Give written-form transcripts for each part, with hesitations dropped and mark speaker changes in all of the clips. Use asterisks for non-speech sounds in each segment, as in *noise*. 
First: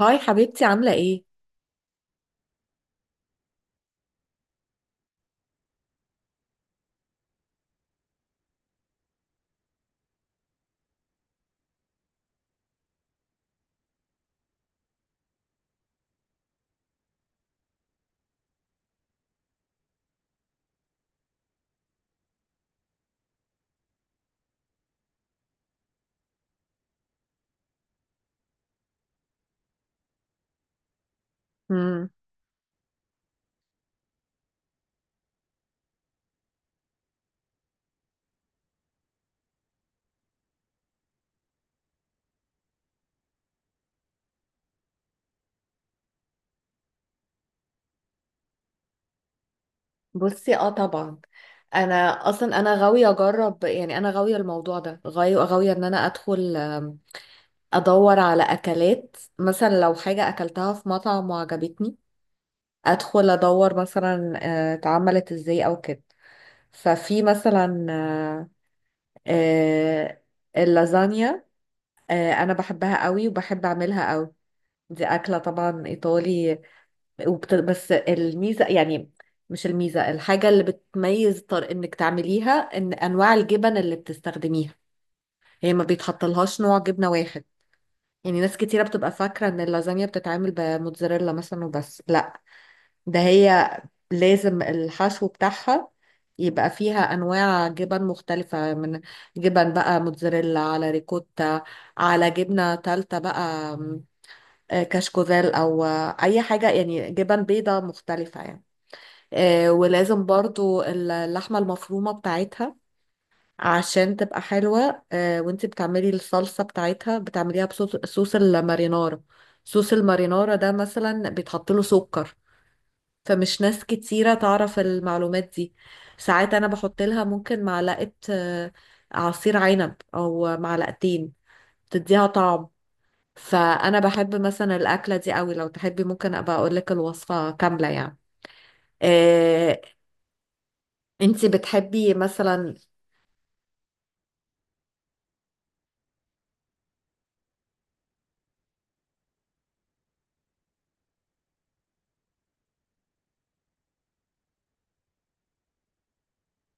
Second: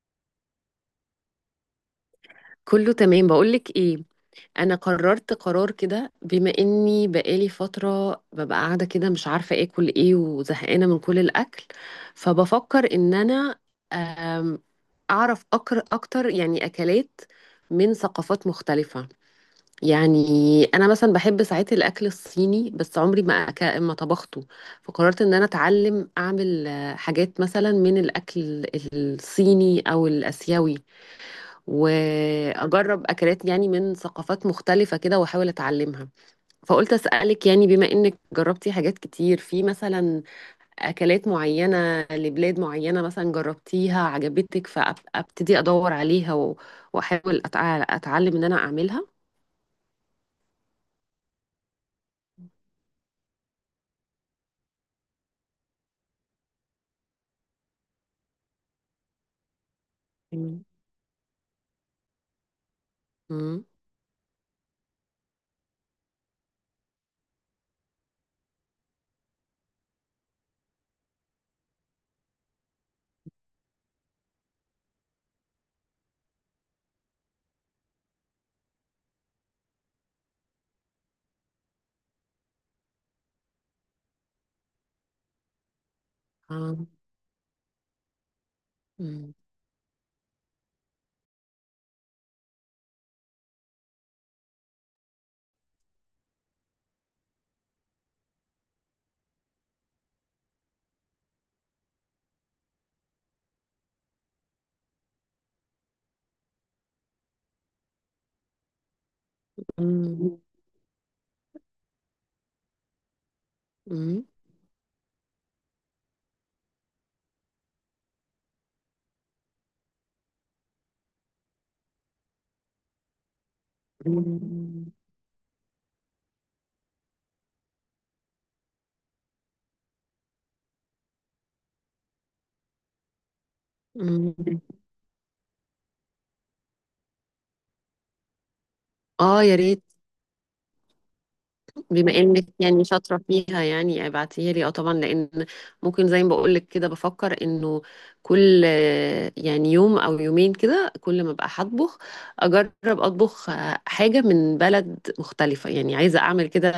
Speaker 1: هاي حبيبتي، عاملة ايه؟
Speaker 2: كله تمام، بقولك ايه. انا قررت قرار كده. بما اني بقالي فترة ببقى قاعدة كده، مش عارفة اكل ايه وزهقانة من كل الاكل، فبفكر ان انا أم، اعرف أكر اكتر، يعني اكلات من ثقافات مختلفة. يعني انا مثلا بحب ساعات الاكل الصيني، بس عمري ما طبخته. فقررت ان انا اتعلم اعمل حاجات مثلا من الاكل الصيني او الاسيوي،
Speaker 1: مم.
Speaker 2: واجرب اكلات يعني من ثقافات مختلفه كده واحاول اتعلمها. فقلت اسالك، يعني بما انك جربتي حاجات كتير في، مثلا اكلات معينه لبلاد معينه، مثلا جربتيها عجبتك، فابتدي ادور عليها واحاول اتعلم ان انا اعملها.
Speaker 1: بصي اه طبعا. انا اصلا انا غاوية اجرب، يعني انا غاوية الموضوع ده، غاوية ان انا ادخل ادور على اكلات، مثلا لو حاجة
Speaker 2: مم.
Speaker 1: اكلتها في مطعم وعجبتني، ادخل
Speaker 2: مم.
Speaker 1: ادور مثلا اتعملت ازاي او كده. ففي مثلا آه، اللازانيا، انا بحبها قوي وبحب اعملها قوي. دي اكلة طبعا ايطالي. بس الميزة، يعني مش الميزة، الحاجة اللي بتميز طر انك تعمليها ان انواع الجبن اللي بتستخدميها، هي ما بيتحطلهاش نوع
Speaker 2: آه.
Speaker 1: جبنة واحد. يعني ناس كتيرة بتبقى
Speaker 2: مم.
Speaker 1: فاكرة ان اللازانيا بتتعمل بموتزاريلا مثلا وبس، لا. ده هي لازم الحشو بتاعها يبقى فيها انواع جبن مختلفة، من جبن بقى موتزاريلا على ريكوتا على جبنة تالتة بقى، آم، آه، كشكوزيل، او اي حاجة يعني جبن بيضة مختلفة يعني. ولازم
Speaker 2: مم.
Speaker 1: برضو اللحمة المفرومة بتاعتها عشان
Speaker 2: مم.
Speaker 1: تبقى حلوة. وانتي بتعملي الصلصة بتاعتها بتعمليها بصوص المارينارا. صوص المارينارا ده مثلا بيتحط له سكر، فمش ناس كتيرة تعرف
Speaker 2: مم.
Speaker 1: المعلومات دي. ساعات انا بحط لها ممكن معلقة عصير عنب او معلقتين، تديها طعم. فانا
Speaker 2: مم.
Speaker 1: بحب مثلا الاكلة دي قوي. لو تحبي ممكن ابقى اقول لك الوصفة كاملة يعني.
Speaker 2: اه، يا
Speaker 1: آه،
Speaker 2: ريت.
Speaker 1: انتي
Speaker 2: بما
Speaker 1: بتحبي
Speaker 2: انك
Speaker 1: مثلا.
Speaker 2: يعني شاطره فيها، يعني ابعتيها لي. اه طبعا، لان ممكن زي ما بقول لك كده، بفكر انه كل يعني يوم او يومين كده، كل ما ابقى هطبخ اجرب اطبخ حاجه من بلد مختلفه. يعني عايزه اعمل كده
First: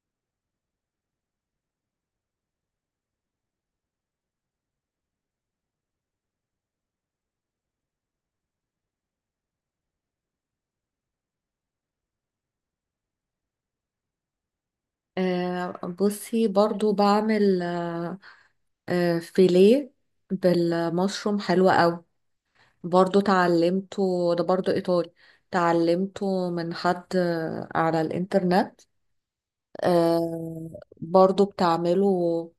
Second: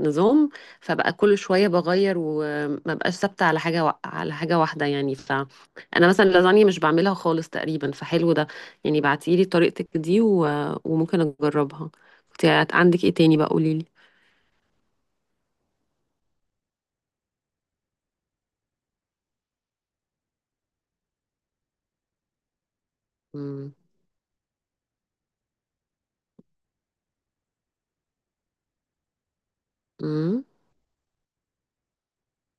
Speaker 2: نظام، فبقى كل شويه بغير، وما بقاش ثابته على حاجه واحده. يعني فانا مثلا اللازانيا مش بعملها خالص تقريبا، فحلو ده يعني. بعتيلي طريقتك دي وممكن اجربها. كنت عندك ايه تاني بقى؟ قوليلي.
Speaker 1: آه، بصي برضو بعمل فيليه بالمشروم، حلو قوي. برضو تعلمته، ده برضو ايطالي، تعلمته من حد على الانترنت.
Speaker 2: امم
Speaker 1: آه، برضو بتعمله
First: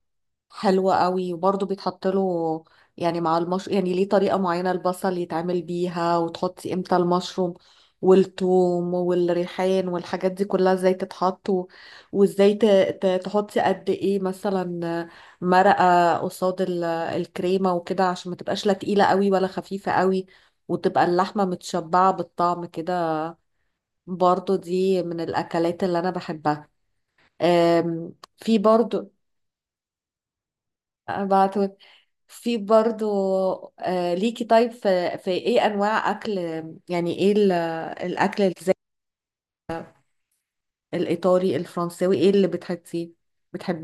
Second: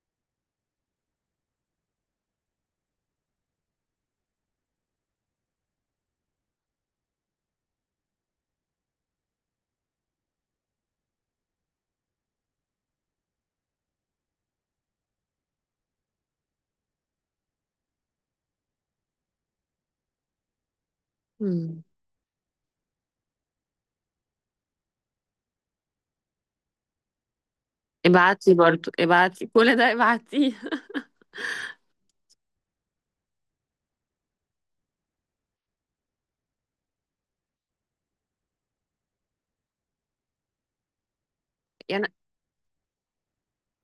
Speaker 1: حلوة قوي، وبرضه بيتحط له، يعني مع المشروم يعني، ليه طريقة معينة البصل يتعمل بيها، وتحطي امتى المشروم والثوم والريحان، والحاجات دي كلها ازاي تتحط وازاي تحطي قد ايه مثلا مرقة قصاد الكريمة وكده، عشان ما تبقاش لا تقيلة قوي ولا خفيفة قوي، وتبقى اللحمة
Speaker 2: امم
Speaker 1: متشبعة بالطعم كده. برضه دي من الأكلات اللي أنا بحبها.
Speaker 2: ابعتي
Speaker 1: في
Speaker 2: برضو،
Speaker 1: برضه.
Speaker 2: ابعتي كل ده، ابعتيه.
Speaker 1: ابعته. في برضو ليكي. طيب في، ايه انواع اكل، يعني ايه الاكل الزي الايطالي
Speaker 2: *laughs* يعني
Speaker 1: الفرنساوي، ايه اللي بتحبيه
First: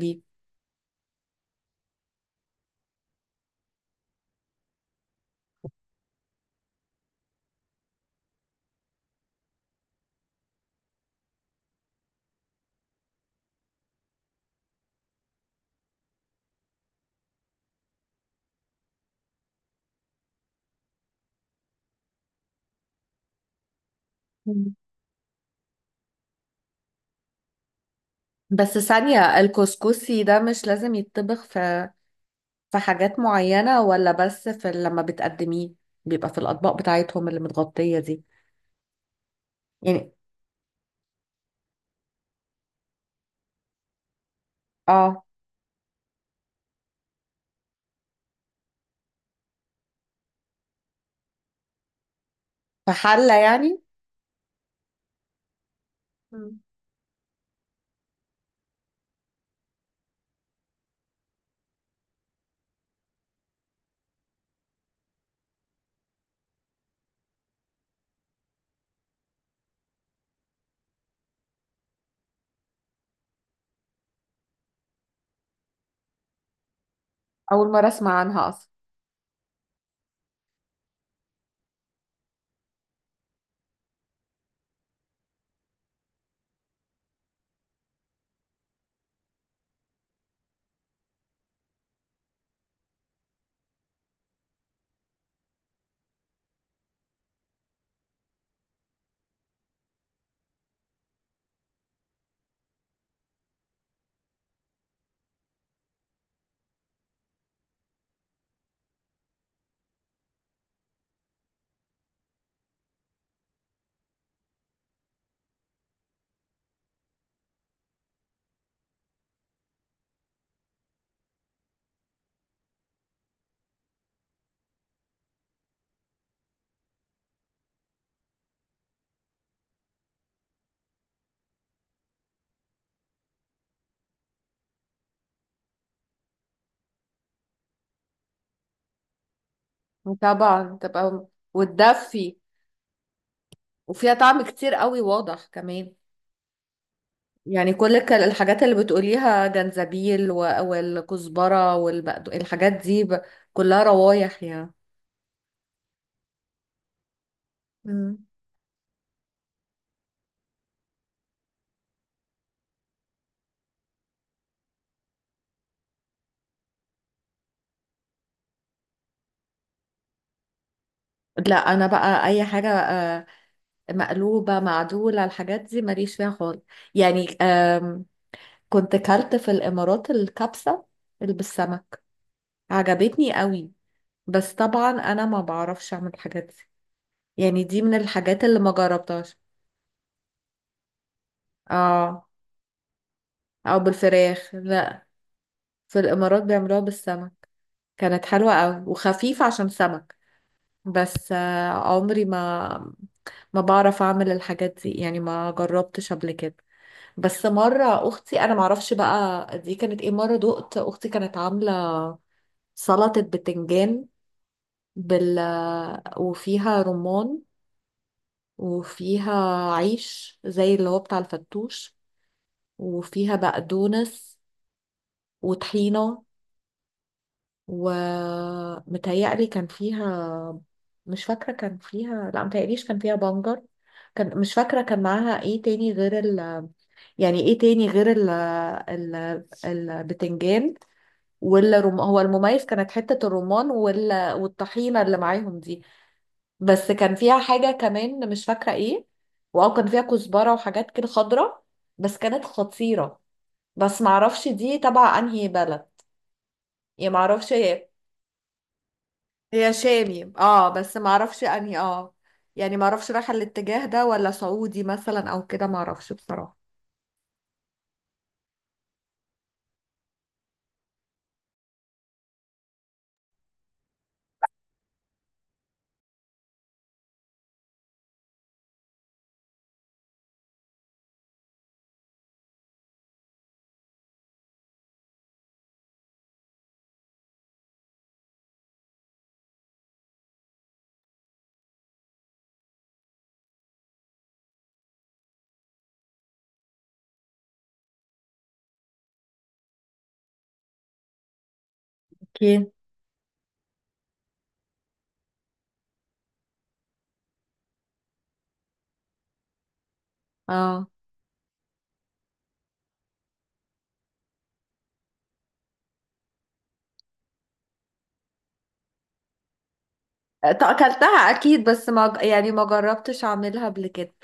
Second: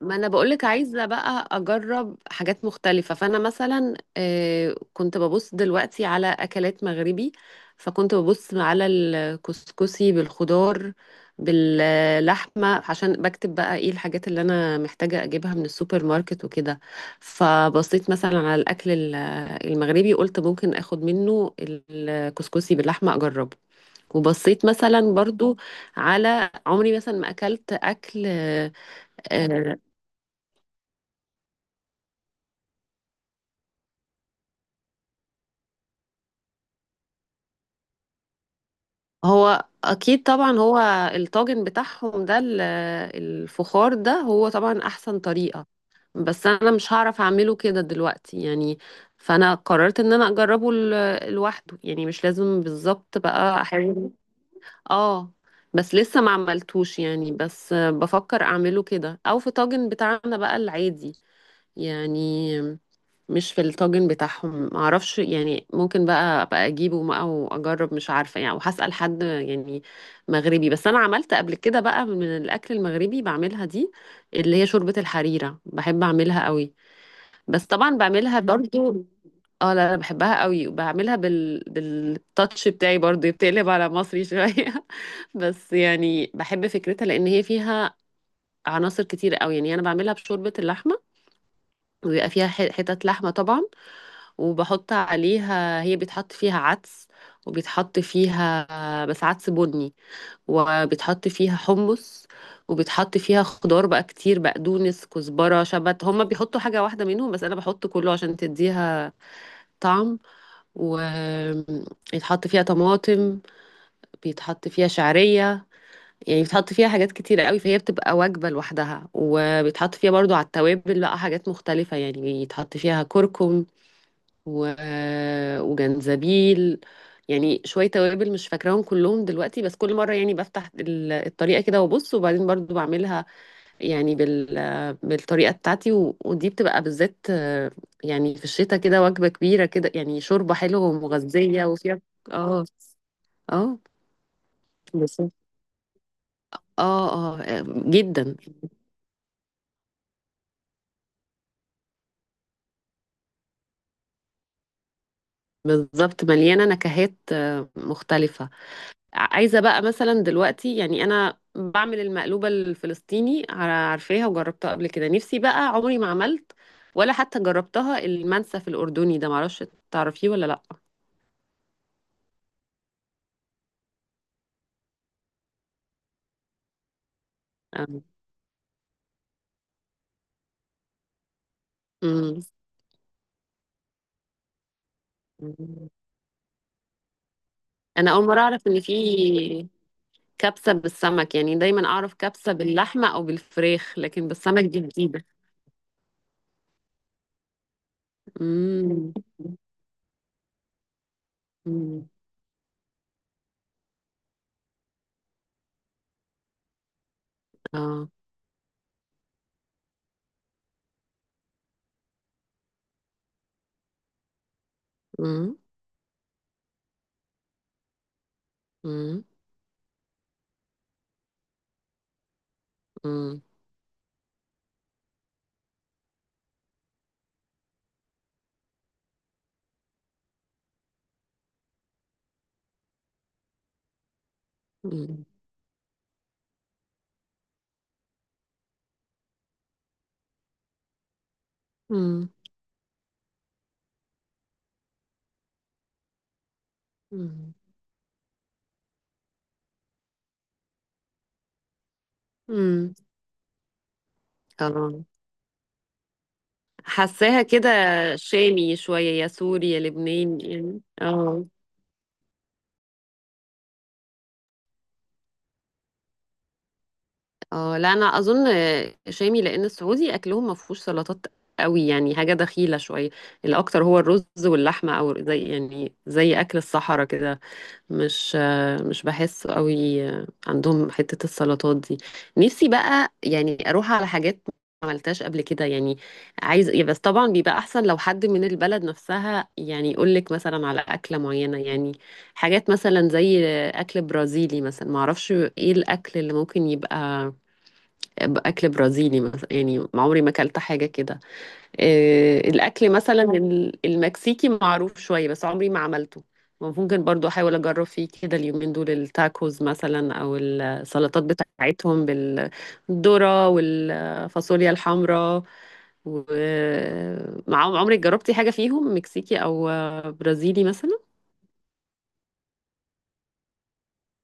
Speaker 2: ما انا بقولك عايزه بقى اجرب حاجات مختلفه. فانا مثلا كنت ببص دلوقتي على اكلات مغربي. فكنت ببص على الكسكسي بالخضار باللحمه، عشان بكتب بقى ايه الحاجات اللي انا محتاجه اجيبها من السوبر ماركت وكده. فبصيت مثلا على الاكل المغربي، قلت ممكن اخد منه الكسكسي باللحمه اجربه. وبصيت
Speaker 1: مم.
Speaker 2: مثلا برضو على عمري مثلا ما اكلت اكل
Speaker 1: بس ثانية،
Speaker 2: آه،
Speaker 1: الكسكسي ده مش لازم يتطبخ في في حاجات معينة، ولا بس في لما بتقدميه بيبقى في الأطباق بتاعتهم اللي متغطية دي
Speaker 2: هو
Speaker 1: يعني؟
Speaker 2: اكيد طبعا. هو الطاجن بتاعهم ده الفخار ده، هو طبعا احسن
Speaker 1: اه،
Speaker 2: طريقة، بس انا مش هعرف اعمله كده دلوقتي يعني. فانا قررت ان انا اجربه لوحده، يعني مش لازم
Speaker 1: في
Speaker 2: بالظبط
Speaker 1: حلة
Speaker 2: بقى،
Speaker 1: يعني.
Speaker 2: احاول. اه، بس لسه ما
Speaker 1: مم.
Speaker 2: عملتوش يعني. بس بفكر اعمله كده، او في طاجن بتاعنا بقى العادي، يعني مش في الطاجن بتاعهم، معرفش. يعني ممكن بقى ابقى اجيبه بقى واجرب، مش عارفه يعني، وهسأل حد يعني مغربي. بس انا عملت قبل كده بقى من الاكل المغربي، بعملها دي اللي هي شوربه الحريره، بحب اعملها قوي، بس
Speaker 1: أول مرة
Speaker 2: طبعا
Speaker 1: أسمع
Speaker 2: بعملها
Speaker 1: عنها أصلا.
Speaker 2: برضو. اه، لا لا، بحبها قوي، وبعملها بالتاتش بتاعي برضو، بتقلب على مصري شويه. *laughs* بس يعني بحب فكرتها، لان هي فيها عناصر كتير قوي. يعني انا بعملها بشوربه اللحمه، ويبقى فيها حتت لحمه طبعا، وبحط عليها. هي بيتحط فيها عدس، وبيتحط فيها بس عدس بني، وبيتحط فيها حمص، وبيتحط فيها خضار بقى كتير: بقدونس، كزبرة، شبت. هما بيحطوا حاجة واحدة منهم، بس أنا بحط كله عشان تديها طعم. ويتحط فيها طماطم، بيتحط فيها شعرية، يعني بيتحط فيها حاجات كتيرة قوي، فهي بتبقى وجبة لوحدها. وبيتحط فيها برضو على التوابل بقى حاجات مختلفة، يعني بيتحط فيها كركم و... وجنزبيل. يعني شوية توابل مش فاكراهم كلهم دلوقتي، بس كل مرة يعني بفتح الطريقة كده وابص، وبعدين برضو بعملها يعني بالطريقة بتاعتي. ودي بتبقى بالذات يعني في الشتاء كده، وجبة كبيرة كده، يعني شوربة
Speaker 1: طبعا
Speaker 2: حلوة
Speaker 1: تبقى
Speaker 2: ومغذية وفيها.
Speaker 1: وتدفي،
Speaker 2: اه. اه.
Speaker 1: وفيها طعم كتير قوي
Speaker 2: بس اه.
Speaker 1: واضح كمان،
Speaker 2: اه.
Speaker 1: يعني كل
Speaker 2: جدا،
Speaker 1: الحاجات اللي بتقوليها، جنزبيل والكزبرة والبقدونس، الحاجات دي كلها روايح يعني.
Speaker 2: بالظبط، مليانة نكهات
Speaker 1: مم.
Speaker 2: مختلفة. عايزة بقى مثلا دلوقتي، يعني أنا بعمل المقلوبة الفلسطيني، عارفاها وجربتها قبل كده. نفسي بقى، عمري ما عملت ولا حتى جربتها، المنسف الأردني ده، معرفش، تعرفيه ولا لأ؟
Speaker 1: لا انا بقى اي حاجة، مقلوبة معدولة، الحاجات دي ماليش فيها خالص يعني.
Speaker 2: أم.
Speaker 1: كنت كلت في الامارات الكبسة اللي بالسمك، عجبتني قوي. بس طبعا انا ما
Speaker 2: أم.
Speaker 1: بعرفش اعمل الحاجات دي، يعني دي من
Speaker 2: أنا أول مرة
Speaker 1: الحاجات اللي
Speaker 2: أعرف
Speaker 1: ما
Speaker 2: إن
Speaker 1: جربتهاش.
Speaker 2: في كبسة بالسمك. يعني دايما أعرف
Speaker 1: اه،
Speaker 2: كبسة باللحمة أو
Speaker 1: او
Speaker 2: بالفراخ، لكن
Speaker 1: بالفراخ،
Speaker 2: بالسمك دي
Speaker 1: لا،
Speaker 2: جديدة.
Speaker 1: في الإمارات بيعملوها بالسمك. كانت حلوة قوي
Speaker 2: أم.
Speaker 1: وخفيفة عشان سمك. بس
Speaker 2: أم.
Speaker 1: عمري ما، ما بعرف أعمل الحاجات دي يعني، ما جربتش قبل كده. بس مرة
Speaker 2: آه.
Speaker 1: أختي، أنا معرفش بقى دي كانت إيه، مرة دقت أختي كانت عاملة سلطة بتنجان بال،
Speaker 2: أم.
Speaker 1: وفيها رمان،
Speaker 2: أم.
Speaker 1: وفيها عيش زي اللي هو بتاع الفتوش، وفيها
Speaker 2: أم.
Speaker 1: بقدونس وطحينة، ومتهيألي كان فيها، مش فاكرة كان فيها، لا متهيأليش كان فيها بنجر، كان، مش فاكرة كان
Speaker 2: أم.
Speaker 1: معاها ايه تاني غير ال، يعني ايه تاني غير ال، ال، البتنجان والرم هو المميز، كانت حتة الرمان وال... والطحينة اللي معاهم دي. بس كان فيها
Speaker 2: أم.
Speaker 1: حاجة كمان مش فاكرة ايه. واو، كان فيها كزبرة وحاجات كده خضرة. بس كانت
Speaker 2: أم.
Speaker 1: خطيرة. بس معرفش دي
Speaker 2: آه.
Speaker 1: تبع انهي بلد، يعني
Speaker 2: حاساها
Speaker 1: معرفش.
Speaker 2: كده شامي شوية، يا سوري
Speaker 1: هي
Speaker 2: يا
Speaker 1: شامي
Speaker 2: لبناني
Speaker 1: اه،
Speaker 2: يعني.
Speaker 1: بس ما اعرفش
Speaker 2: اه.
Speaker 1: انهي، اه يعني ما اعرفش رايحه الاتجاه ده ولا سعودي مثلا او كده، ما اعرفش بصراحه.
Speaker 2: اه، لا، انا اظن شامي، لان السعودي اكلهم ما فيهوش سلطات قوي يعني، حاجة دخيلة شوية. الاكتر هو الرز واللحمة، او زي يعني زي اكل الصحراء كده. مش مش بحس قوي عندهم حتة السلطات دي. نفسي بقى يعني اروح على حاجات ما عملتهاش قبل كده. يعني عايز يا، بس طبعا بيبقى احسن لو حد من البلد نفسها يعني يقول لك مثلا على اكلة معينة. يعني حاجات مثلا زي اكل برازيلي مثلا، ما اعرفش ايه الاكل اللي ممكن يبقى اكل برازيلي مثلا، يعني ما عمري ما اكلت حاجة كده.
Speaker 1: اوكي.
Speaker 2: الأكل مثلا المكسيكي معروف شوية، بس عمري ما عملته. ممكن برضو أحاول أجرب فيه كده اليومين دول، التاكوز مثلا أو
Speaker 1: اه
Speaker 2: السلطات بتاعتهم بالذرة والفاصوليا الحمراء. ومعاهم، عمرك جربتي حاجة فيهم مكسيكي أو برازيلي مثلا؟
Speaker 1: اكلتها اكيد، بس ما، يعني ما جربتش اعملها قبل كده.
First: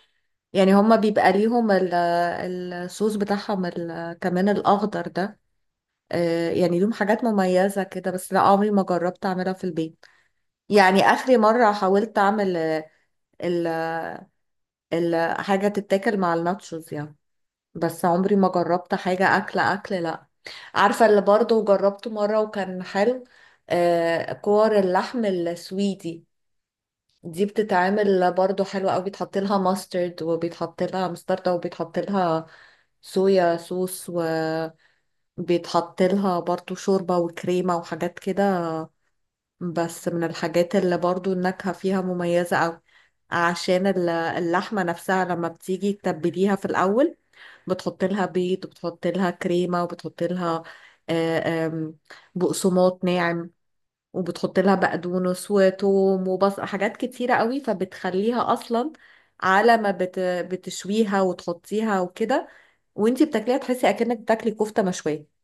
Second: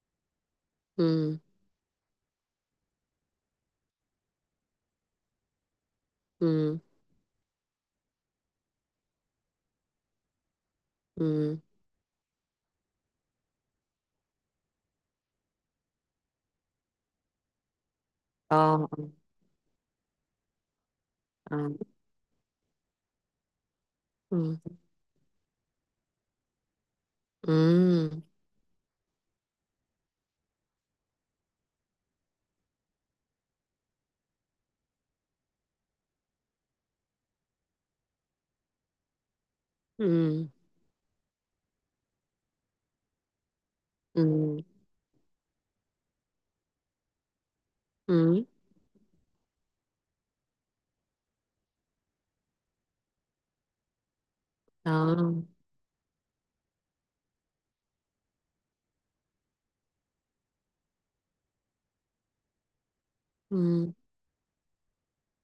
Speaker 1: يعني هما بيبقى
Speaker 2: مم.
Speaker 1: ليهم الصوص بتاعهم كمان الاخضر ده. يعني
Speaker 2: مم.
Speaker 1: ليهم حاجات مميزه كده، بس لا عمري ما جربت اعملها في البيت. يعني اخري
Speaker 2: مم.
Speaker 1: مره حاولت اعمل ال ال حاجه تتاكل مع الناتشوز يعني. بس عمري ما
Speaker 2: آه.
Speaker 1: جربت حاجة أكل أكل لأ. عارفة اللي برضو
Speaker 2: آه.
Speaker 1: جربته مرة وكان حلو؟ آه
Speaker 2: مم.
Speaker 1: كور اللحم السويدي. دي
Speaker 2: مم.
Speaker 1: بتتعمل برضو حلوة أوي، بيتحط لها ماسترد، وبيتحط لها مستردة، وبيتحط لها صويا صوص، وبيتحط لها برضو شوربة وكريمة وحاجات كده. بس من
Speaker 2: مم.
Speaker 1: الحاجات اللي برضو النكهة فيها مميزة أوي، عشان
Speaker 2: مم.
Speaker 1: اللحمة نفسها لما بتيجي تتبليها في الأول، بتحط لها
Speaker 2: مم.
Speaker 1: بيض، وبتحط لها كريمة، وبتحط لها آه، آم، بقسماط ناعم، وبتحط لها
Speaker 2: آه.
Speaker 1: بقدونس وتوم وبصل، حاجات كتيرة قوي، فبتخليها أصلا على ما بتشويها وتحطيها وكده. وانتي بتاكليها تحسي
Speaker 2: مم.
Speaker 1: أكنك بتاكلي كفتة مشوية.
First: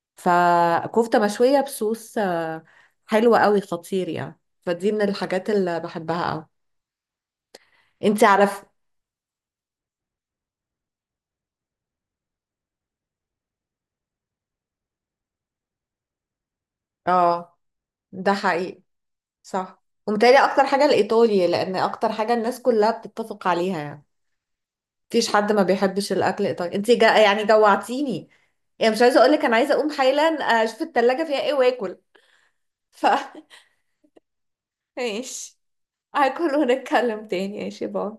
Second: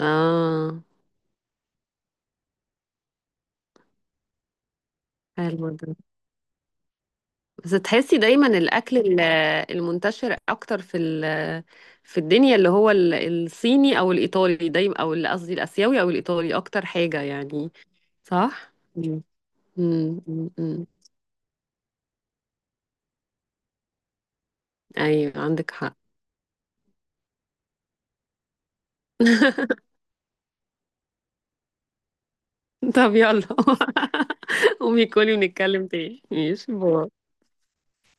Speaker 2: آه.
Speaker 1: فكفتة مشوية بصوص حلوة قوي، خطير يعني، فدي من الحاجات
Speaker 2: حلو
Speaker 1: اللي
Speaker 2: ده.
Speaker 1: بحبها قوي.
Speaker 2: بس تحسي
Speaker 1: انت
Speaker 2: دايما
Speaker 1: عارف.
Speaker 2: الاكل المنتشر اكتر في الدنيا، اللي هو الصيني او الايطالي دايما، او قصدي الاسيوي او الايطالي اكتر حاجة
Speaker 1: اه،
Speaker 2: يعني.
Speaker 1: ده
Speaker 2: صح.
Speaker 1: حقيقي.
Speaker 2: مم.
Speaker 1: صح،
Speaker 2: مم.
Speaker 1: ومتهيألي
Speaker 2: مم.
Speaker 1: اكتر حاجة
Speaker 2: مم.
Speaker 1: الايطالي، لان اكتر حاجة الناس كلها بتتفق عليها يعني، مفيش
Speaker 2: ايوه،
Speaker 1: حد ما
Speaker 2: عندك حق.
Speaker 1: بيحبش الاكل الايطالي. انت جا يعني جوعتيني، يعني مش عايزة اقولك انا عايزة
Speaker 2: *laughs*
Speaker 1: اقوم حالا اشوف التلاجة فيها ايه واكل. ف
Speaker 2: طب
Speaker 1: *laughs*
Speaker 2: يلا. *laughs* قومي كلي
Speaker 1: ماشي،
Speaker 2: ونتكلم تاني.
Speaker 1: هاكل
Speaker 2: ماشي، باي.
Speaker 1: ونتكلم تاني. ماشي، باي.